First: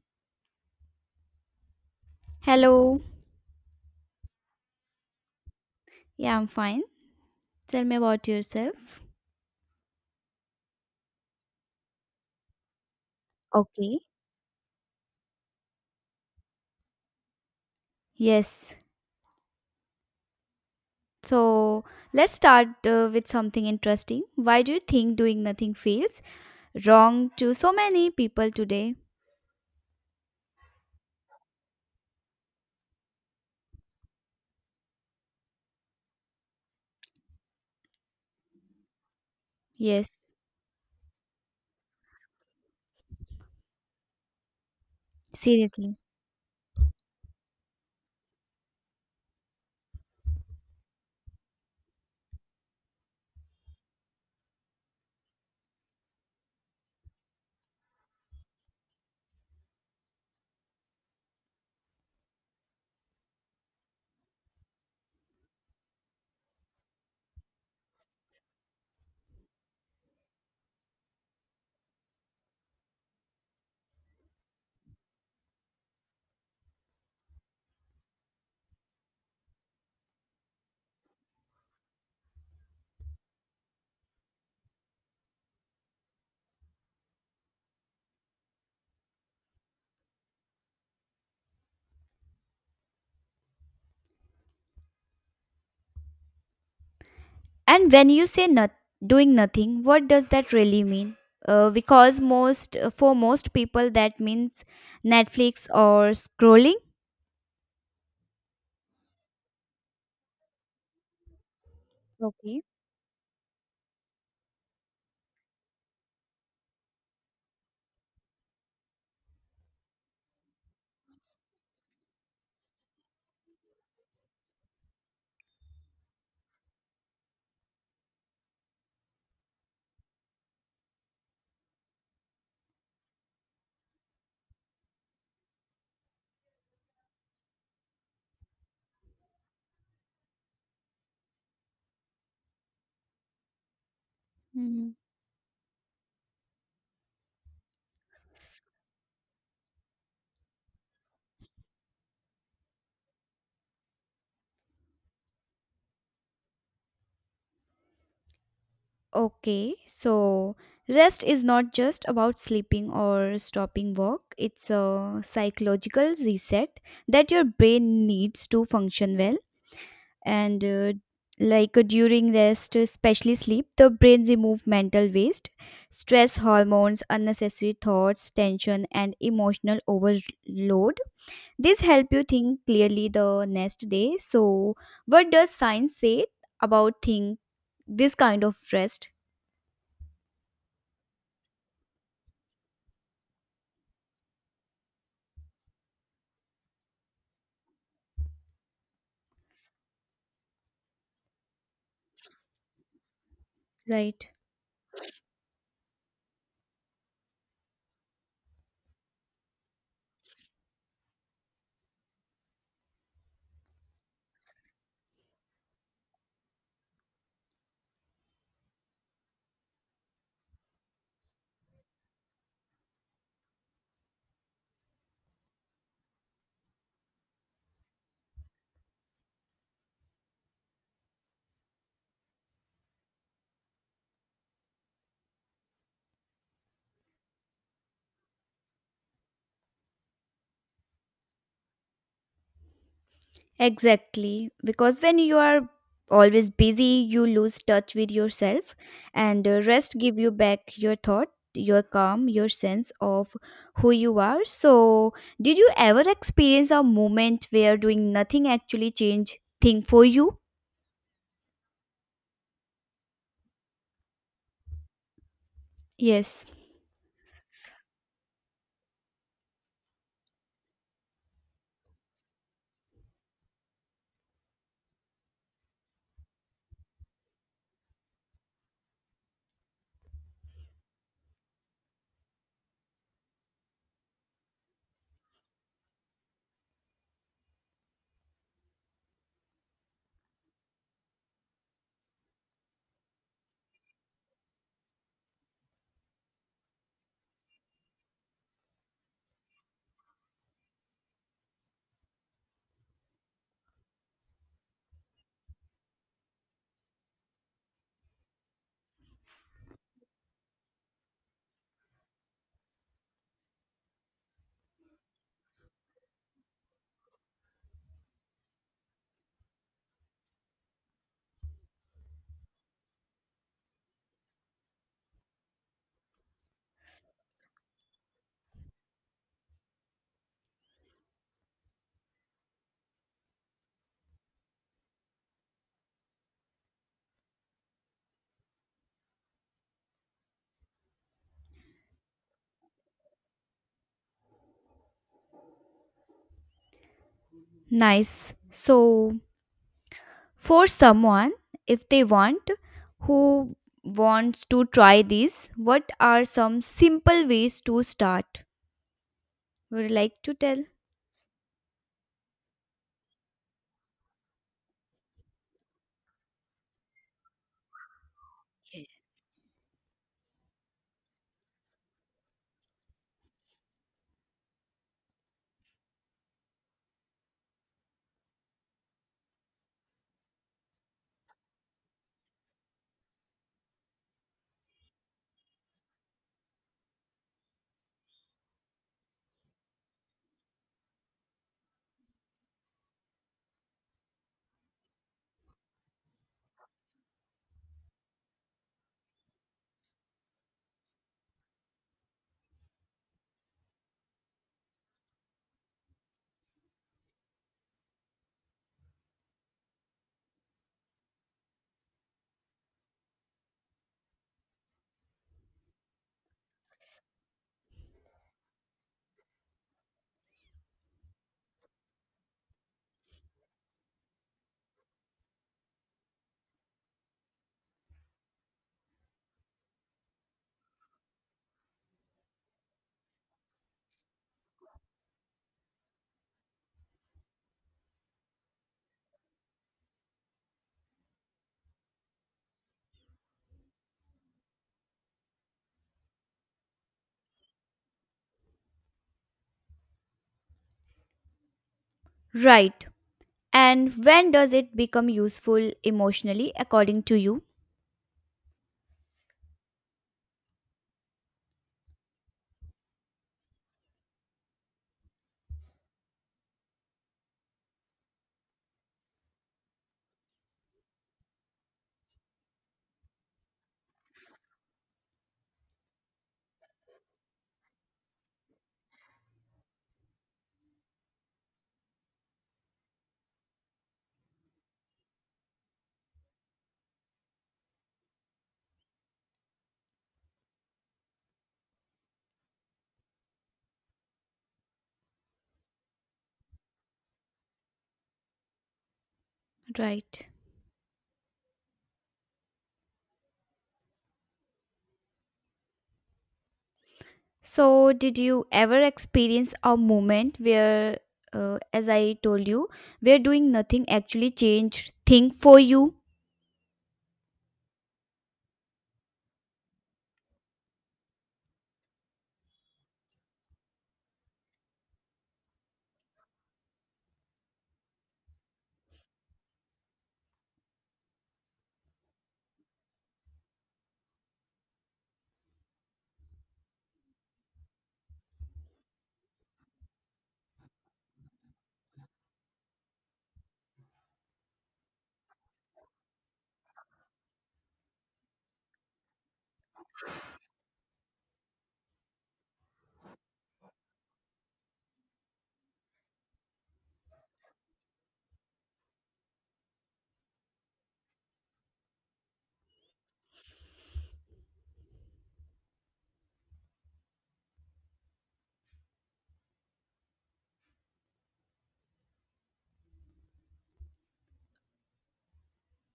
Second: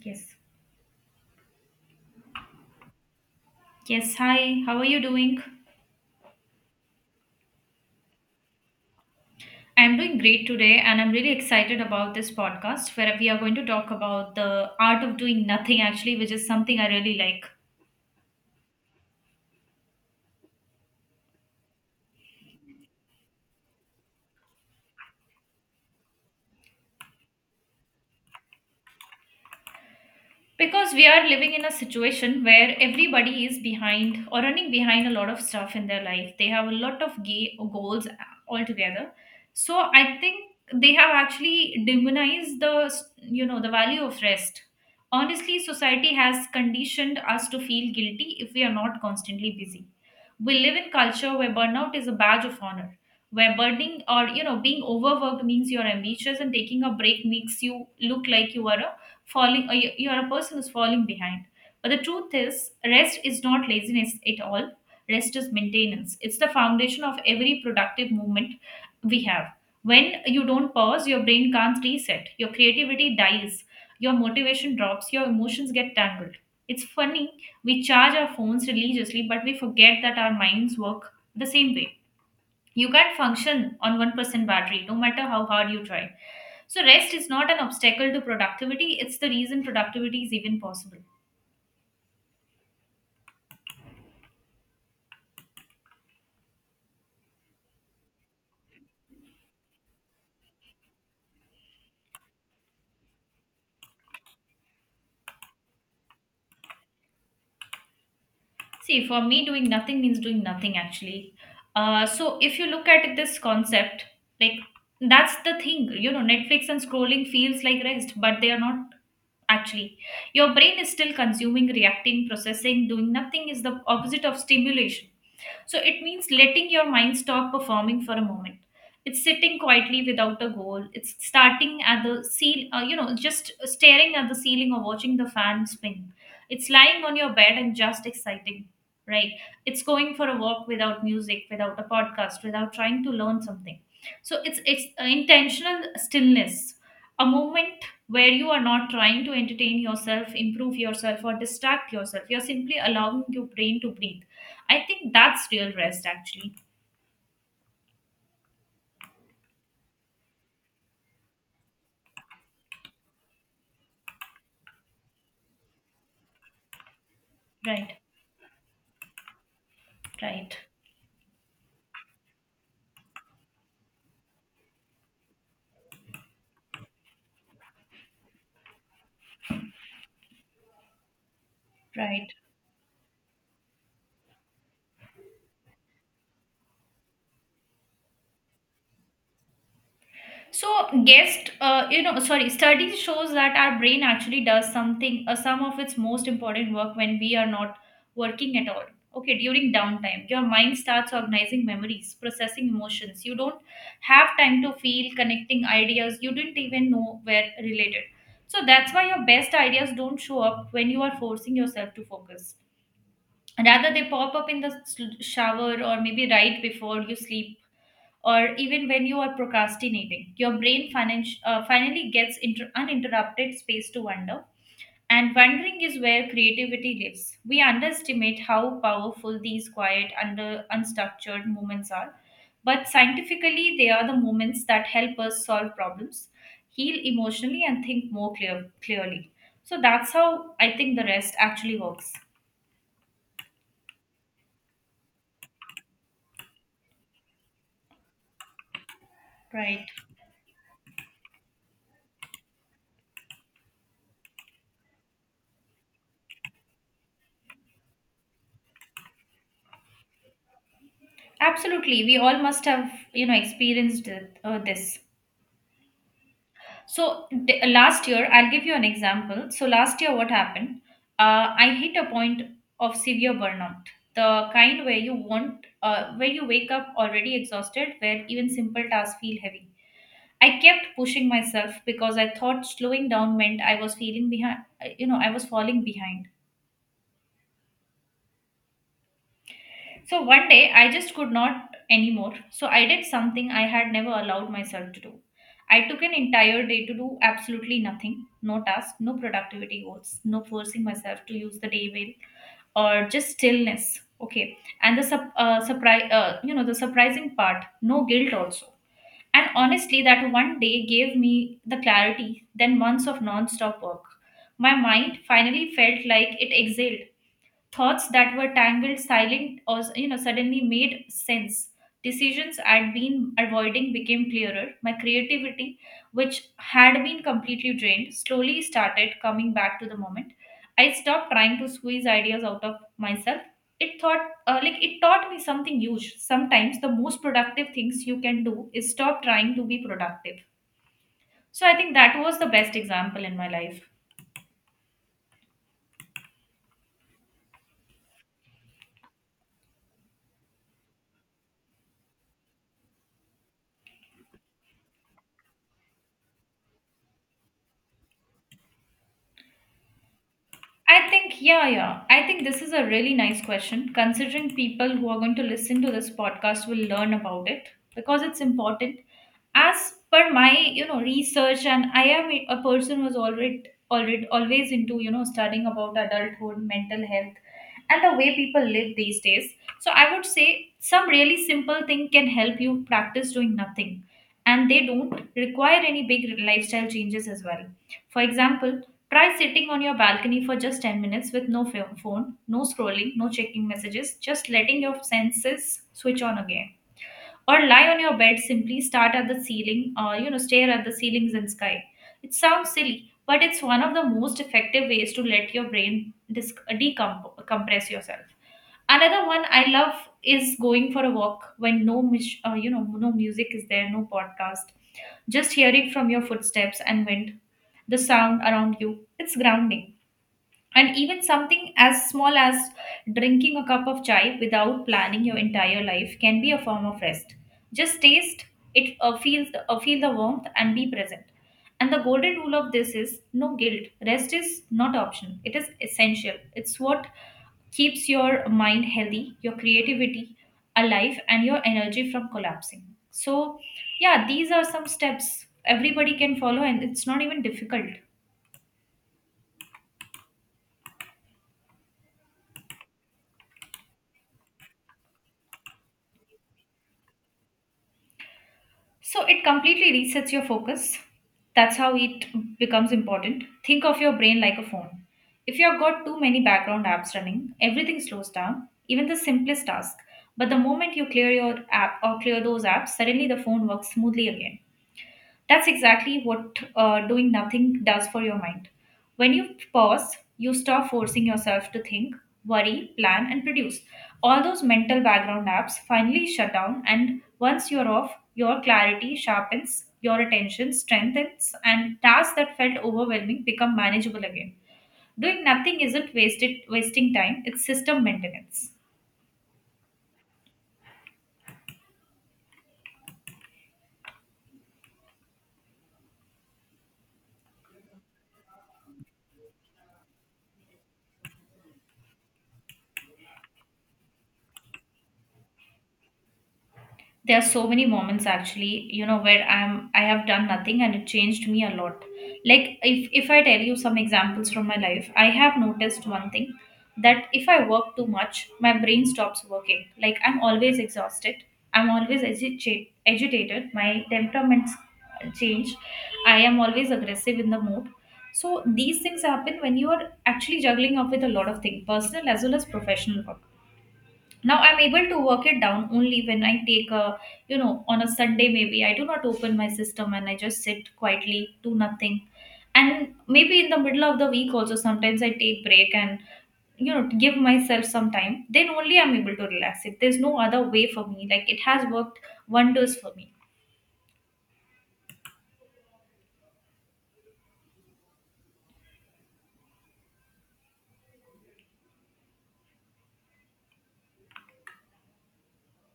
Yes. Hello. Yes. Hi. How are you doing? Yeah, I'm fine. Tell me about yourself. I'm doing great today, and I'm really excited about this podcast where we are going to talk Okay. about the art of doing nothing, actually, which is something I really like. Yes. So let's start with something interesting. Why do you think doing nothing feels wrong to so many people today? Because we are living in a situation where everybody is behind or running behind a lot of stuff in their life. They have a lot of gay goals altogether, so I Yes, think they have actually demonized the you know the value of rest. Honestly, seriously. society has conditioned us to feel guilty if we are not constantly busy. We live in culture where burnout is a badge of honor, where burning or being overworked means you're ambitious, and taking a break makes you look like you are falling, or you're a person who's falling behind. But the truth is, rest is not laziness at all. Rest is maintenance. It's the foundation of every productive movement. We have when you don't pause, your brain can't reset, your creativity dies, your motivation drops, your emotions get tangled. It's funny, we charge our phones religiously, but we forget that our minds work the same way. You can't function on 1% battery no matter how hard you try. So rest is not an obstacle to productivity, it's the reason productivity is even possible. And when you say not doing nothing, what does that really mean? Because most for most people that means Netflix or scrolling. See, for me, doing nothing means doing nothing, actually. So if Okay. you look at this concept, like, that's the thing. Netflix and scrolling feels like rest, but they are not, actually. Your brain is still consuming, reacting, processing. Doing nothing is the opposite of stimulation. So it means letting your mind stop performing for a moment. It's sitting quietly without a goal. It's starting at the ceil, you know, just staring at the ceiling or watching the fan spin. It's lying on your bed and just exciting, right? It's going for a walk without music, without a podcast, without trying to learn something. So it's intentional stillness, a moment where you are not trying to entertain yourself, improve yourself, or distract yourself. You're simply allowing your brain to breathe. I think that's real rest, actually. Okay, so rest is not just about sleeping or stopping work, it's a psychological reset that your Right, brain needs to function well. right, And during rest, especially sleep, the brain removes mental waste, stress hormones, unnecessary thoughts, tension, and emotional overload. This help you right. think clearly the next day. So, what does science say about think this kind of rest? So, guest, you know, sorry, study shows that our brain actually does some of its most important work when we are not working at all. Okay, during downtime, your mind starts organizing memories, processing emotions. You don't Right. have time to feel, connecting ideas. You didn't even know were related. So that's why your best ideas don't show up when you are forcing yourself to focus. Rather, they pop up in the shower, or maybe right before you sleep, or even when you are procrastinating. Your brain finally gets uninterrupted space to wonder. And wondering is where creativity lives. We underestimate how powerful these quiet under unstructured moments are. But scientifically, they are the moments that help us solve problems, heal emotionally, and think more clearly. So that's how I think the rest actually works. Exactly, because when you are always busy, you lose touch with yourself, and Right. rest give you back your thought, your calm, your sense of who you are. So, did you ever experience a moment where doing nothing actually changed thing for you? Absolutely, we all must have experienced this. Yes, So last year, I'll give you an example. So last year, what happened? I hit a point of severe burnout, the kind where where you wake up already exhausted, where even simple tasks feel heavy. I kept pushing myself because I thought slowing down meant I was feeling behind. I was falling behind. So one day I just could not anymore. So I did something I had never allowed myself to do. I took an entire day to do absolutely nothing. No task, no productivity goals, no forcing myself to use the day well, or just stillness. Okay. And the sup- surprise, you know, the surprising part, no guilt also. And honestly, that one day gave me the clarity, then months of non-stop work. My mind finally felt like it exhaled. Thoughts that were tangled, silent, suddenly made sense. Decisions I'd been avoiding became clearer. My creativity, which had been completely drained, slowly started coming back to the moment. I stopped trying to squeeze ideas out of myself. It like it taught me something huge. Sometimes the most productive things you can do is stop trying to be productive. So I think that was the best example in my life. nice. So, for someone, if they want, who wants to try this, what are some simple ways to start? Would you like to tell? I think, yeah, yeah. I think this is a really nice question. Considering people who are going to listen to this podcast will learn about it, because it's important. As per my, research, and I am a person who's already, already always into, studying about adulthood, mental health, and the way people live these days. So I would say some really simple thing can help you practice doing nothing, and they don't require any big lifestyle changes as well. For example, try sitting on your balcony for just 10 minutes with no phone, no scrolling, no checking messages, just letting your senses switch on again. Or lie on your bed, simply start at the ceiling, or stare at the ceilings and sky. It sounds silly, but it's one of the most effective ways to let your brain decompress yourself. Another one I love is going for a walk when no no music is there, no podcast. Just hearing from your footsteps and wind, the sound around you. It's grounding. And even something as small as drinking a cup of chai without planning your entire life can be a form of rest. Just taste it, feel the warmth, and be present. And the golden rule of this is no guilt. Rest is not optional, it is essential. It's what keeps your mind healthy, your creativity alive, and your energy from collapsing. So, yeah, these are some steps everybody can follow, and it's not even difficult. Right. And when does it become useful emotionally, according to you? So it completely resets your focus. That's how it becomes important. Think of your brain like a phone. If you've got too many background apps running, everything slows down, even the simplest task. But the moment you clear your app or clear those apps, suddenly the phone works smoothly again. That's exactly what doing nothing does for your mind. When you pause, you stop forcing yourself to think, worry, plan, and produce. All those mental background apps finally shut down, and once you're off, your clarity sharpens, your attention strengthens, and tasks that felt overwhelming become manageable again. Doing nothing isn't wasted wasting time, it's system maintenance. Right. So, did you ever experience a moment where, as I told you, where doing nothing actually changed thing for you? There are so many moments, actually, where I have done nothing and it changed me a lot. Like, if I tell you some examples from my life, I have noticed one thing. That if I work too much, my brain stops working. Like, I'm always exhausted. I'm always agitated. My temperaments change. I am always aggressive in the mood. So these things happen when you are actually juggling up with a lot of things, personal as well as professional. Now I'm able to work it down only when I take a you know on a Sunday, maybe I do not open my system and I just sit quietly, do nothing. And maybe in the middle of the week also, sometimes I take break, and give myself some time. Then only I'm able to relax it. There's no other way for me. Like, it has worked wonders for me.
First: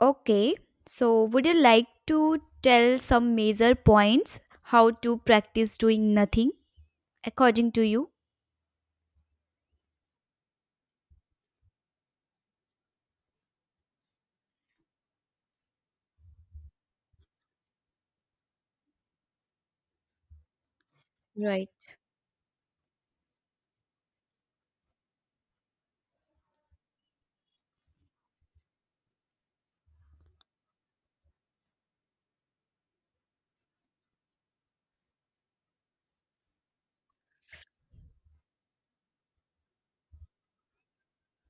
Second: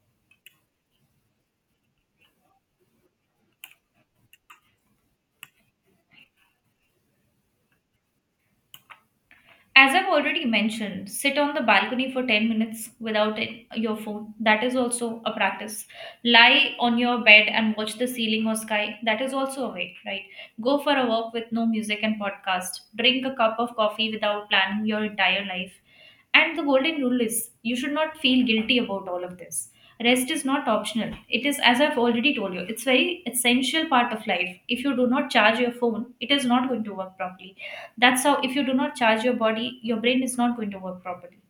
Okay. So, would you like to tell some major points how to practice doing nothing, according to you? As I've already mentioned, sit on the balcony for 10 minutes without your phone. That is also a practice. Lie on your bed and watch the ceiling or sky. That is also a way, right? Go for a walk with no Right. music and podcast. Drink a cup of coffee without planning your entire life. And the golden rule is you should not feel guilty about all of this. Rest is not optional. It is, as I've already told you, it's very essential part of life. If you do not charge your phone, it is not going to work properly. That's how, if you do not charge your body, your brain is not going to work properly.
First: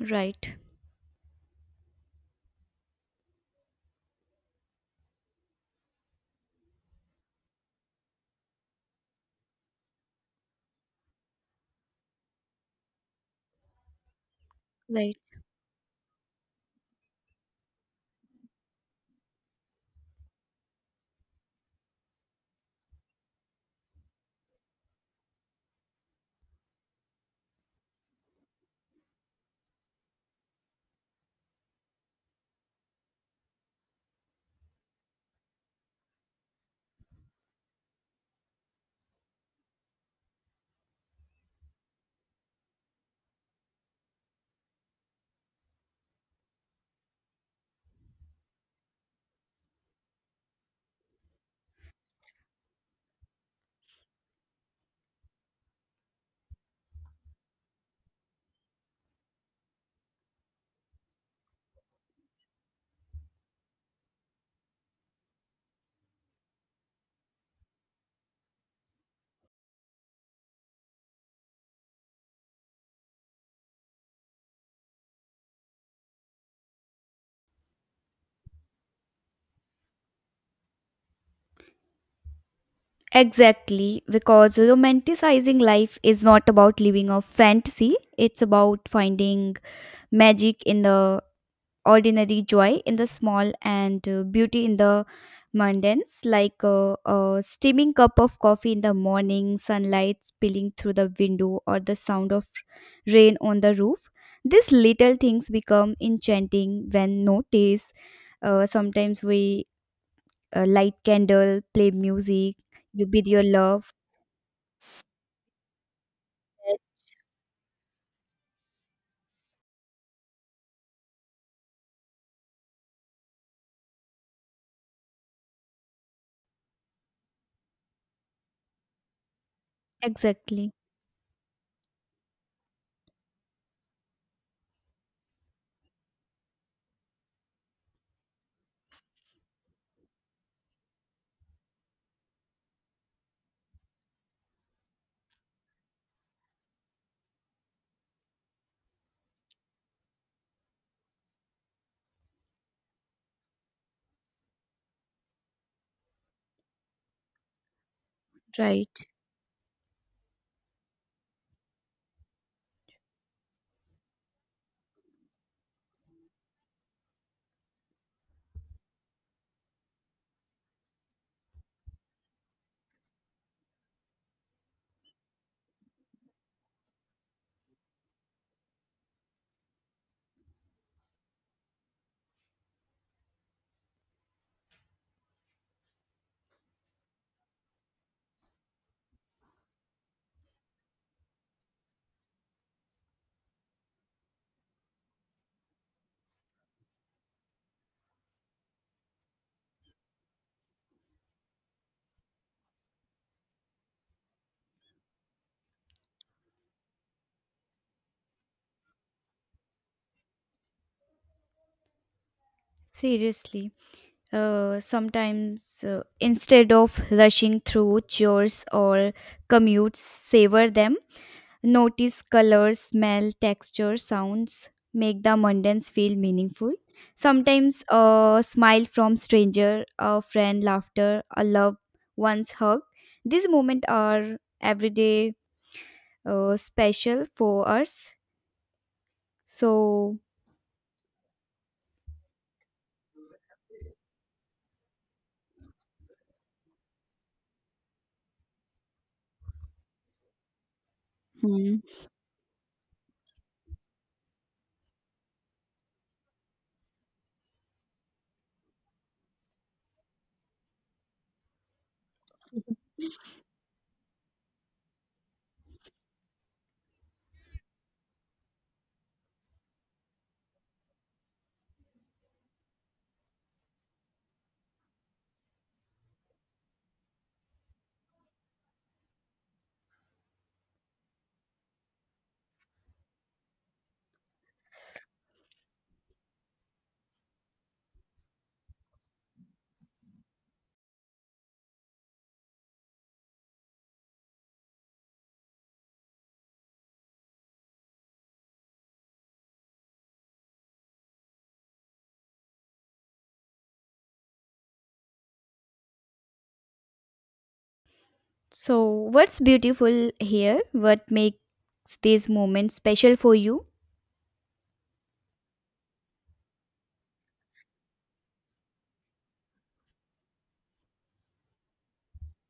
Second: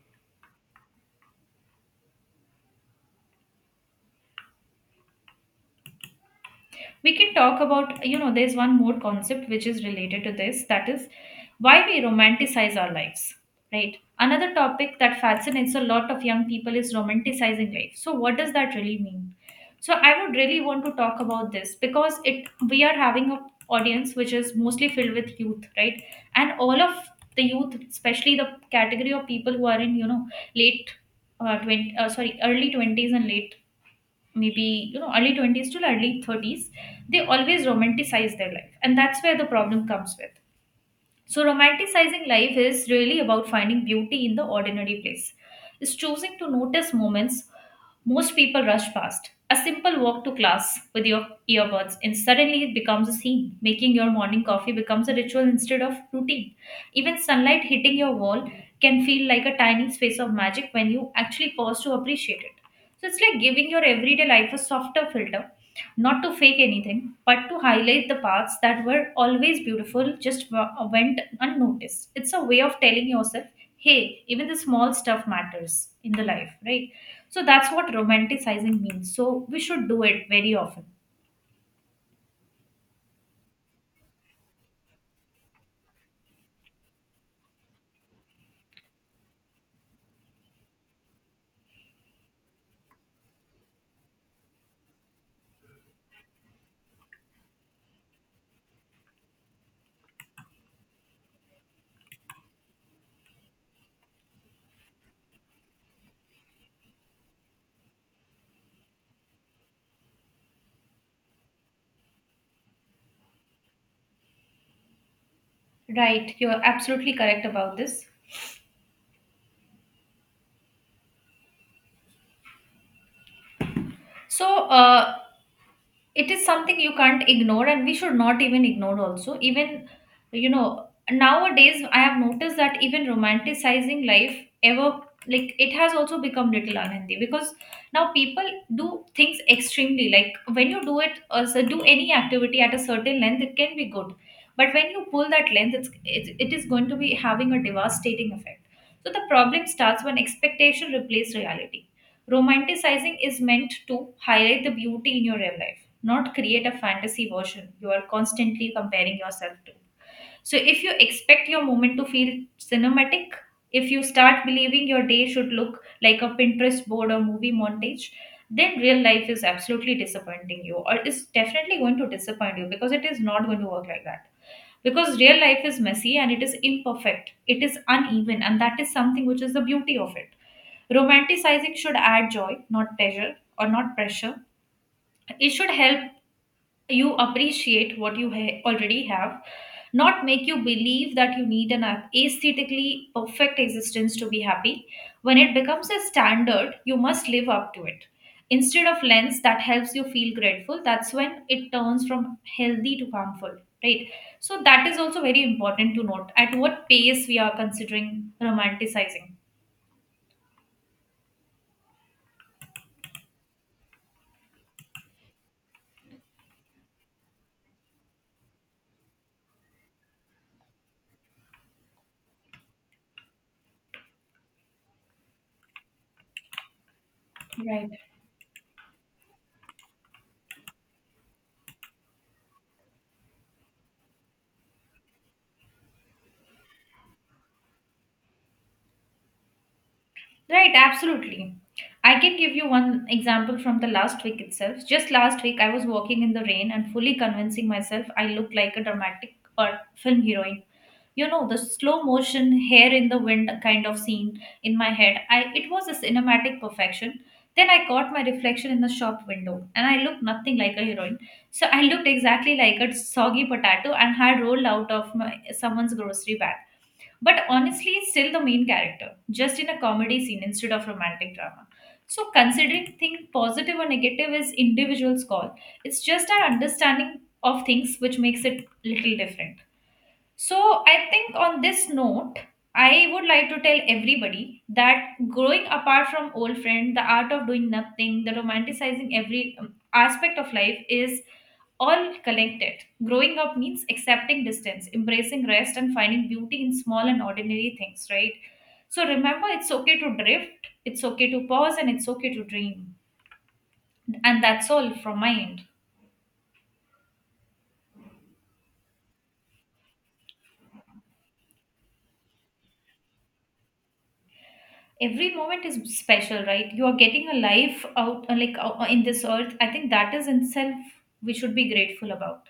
Right. We can talk about, there's one more concept which is related to this, that is why we romanticize our lives, right? Another topic Right. that fascinates a lot of young people is romanticizing life. So what does that really mean? So I would really want to talk about this, because it we are having a audience which is mostly filled with youth, right? And all of the youth, especially the category of people who are in late 20, sorry, early 20s and late, maybe you know early 20s to early 30s, they always romanticize their life, and that's where the problem comes with. So, romanticizing life is really about finding beauty in the ordinary place. It's choosing to notice moments most people rush past. A simple walk to class with your earbuds, and suddenly it becomes a scene. Making your morning coffee becomes a ritual instead of routine. Even sunlight hitting your wall can feel like a tiny space of magic when you actually pause to appreciate it. So, it's like giving your everyday life a softer filter, not to fake anything, but to highlight the parts that were always beautiful, just went unnoticed. It's a way of telling yourself, hey, even the small stuff matters in the life, right? So that's what romanticizing means. So we should do it very often. Exactly, because romanticizing life is not about living a fantasy, it's about finding magic in the ordinary, joy in the small, and beauty in the mundanes, like a steaming cup of coffee in the morning, sunlight spilling through the window, or the sound of rain on the roof. These little things become enchanting when noticed. Sometimes we light candle, play music, you with your love. Right, you're absolutely correct about this. So, it is something you can't ignore, and we should not even ignore also. Even you know, Exactly, nowadays I have noticed that even romanticizing life ever, like, it has also become little unhealthy, because now people do things extremely. Like, when you do it, do any activity at a certain length, it can be good, but when you pull that length, it is going to be having a devastating effect. So the problem starts when expectation replaces reality. Romanticizing is meant to highlight the beauty in your real life, not create a fantasy version you are constantly right. comparing yourself to. So, if you expect your moment to feel cinematic, if you start believing your day should look like a Pinterest board or movie montage, then real life is absolutely disappointing you, or is definitely going to disappoint you, because it is not going to work like that. Because real life is messy and it is imperfect, it is uneven, and that is something which is the beauty of it. Romanticizing should add joy, not pleasure or not pressure. It should help you appreciate what you already have, not make you believe that you need an aesthetically perfect existence to be happy. When it becomes a standard you must live up to, it instead of lens that helps you feel grateful, that's when it turns from healthy to harmful, right? So that is also very important to note, at what pace we are considering romanticizing. Seriously. Sometimes, instead of rushing through chores or commutes, savor them. Notice colors, smell, texture, sounds. Make the mundanes feel meaningful. Sometimes Right. a smile from stranger, a friend, laughter, a loved one's hug. These moments are everyday special for us. So, Right, absolutely. I can give you one example from the last week itself. Just last week, I was walking in the rain and fully convincing myself I looked like a dramatic or film heroine. You know, the hmm. slow motion, hair in the wind kind of scene in my head. I It was a cinematic perfection. Then I caught my reflection in the shop window, and I looked nothing like a heroine. So I looked exactly like a soggy potato and had rolled out of my, someone's grocery bag, but honestly is still the main character, just in a comedy scene instead of romantic drama. So considering thing positive or negative is individual's call. It's just our understanding of things which makes it little different. So, I think on this note, I would like to tell everybody that growing apart from old friend, the art of doing nothing, the romanticizing every aspect of life is all connected. Growing up means accepting distance, embracing rest, and finding beauty in small and ordinary things, right? So remember, it's okay to drift, it's okay to pause, and it's okay to dream. And that's all from my end. So, what's beautiful here? What makes these moments special for you? Every moment is special, right? You are getting a life out, like, in this earth, I think that is in itself we should be grateful about.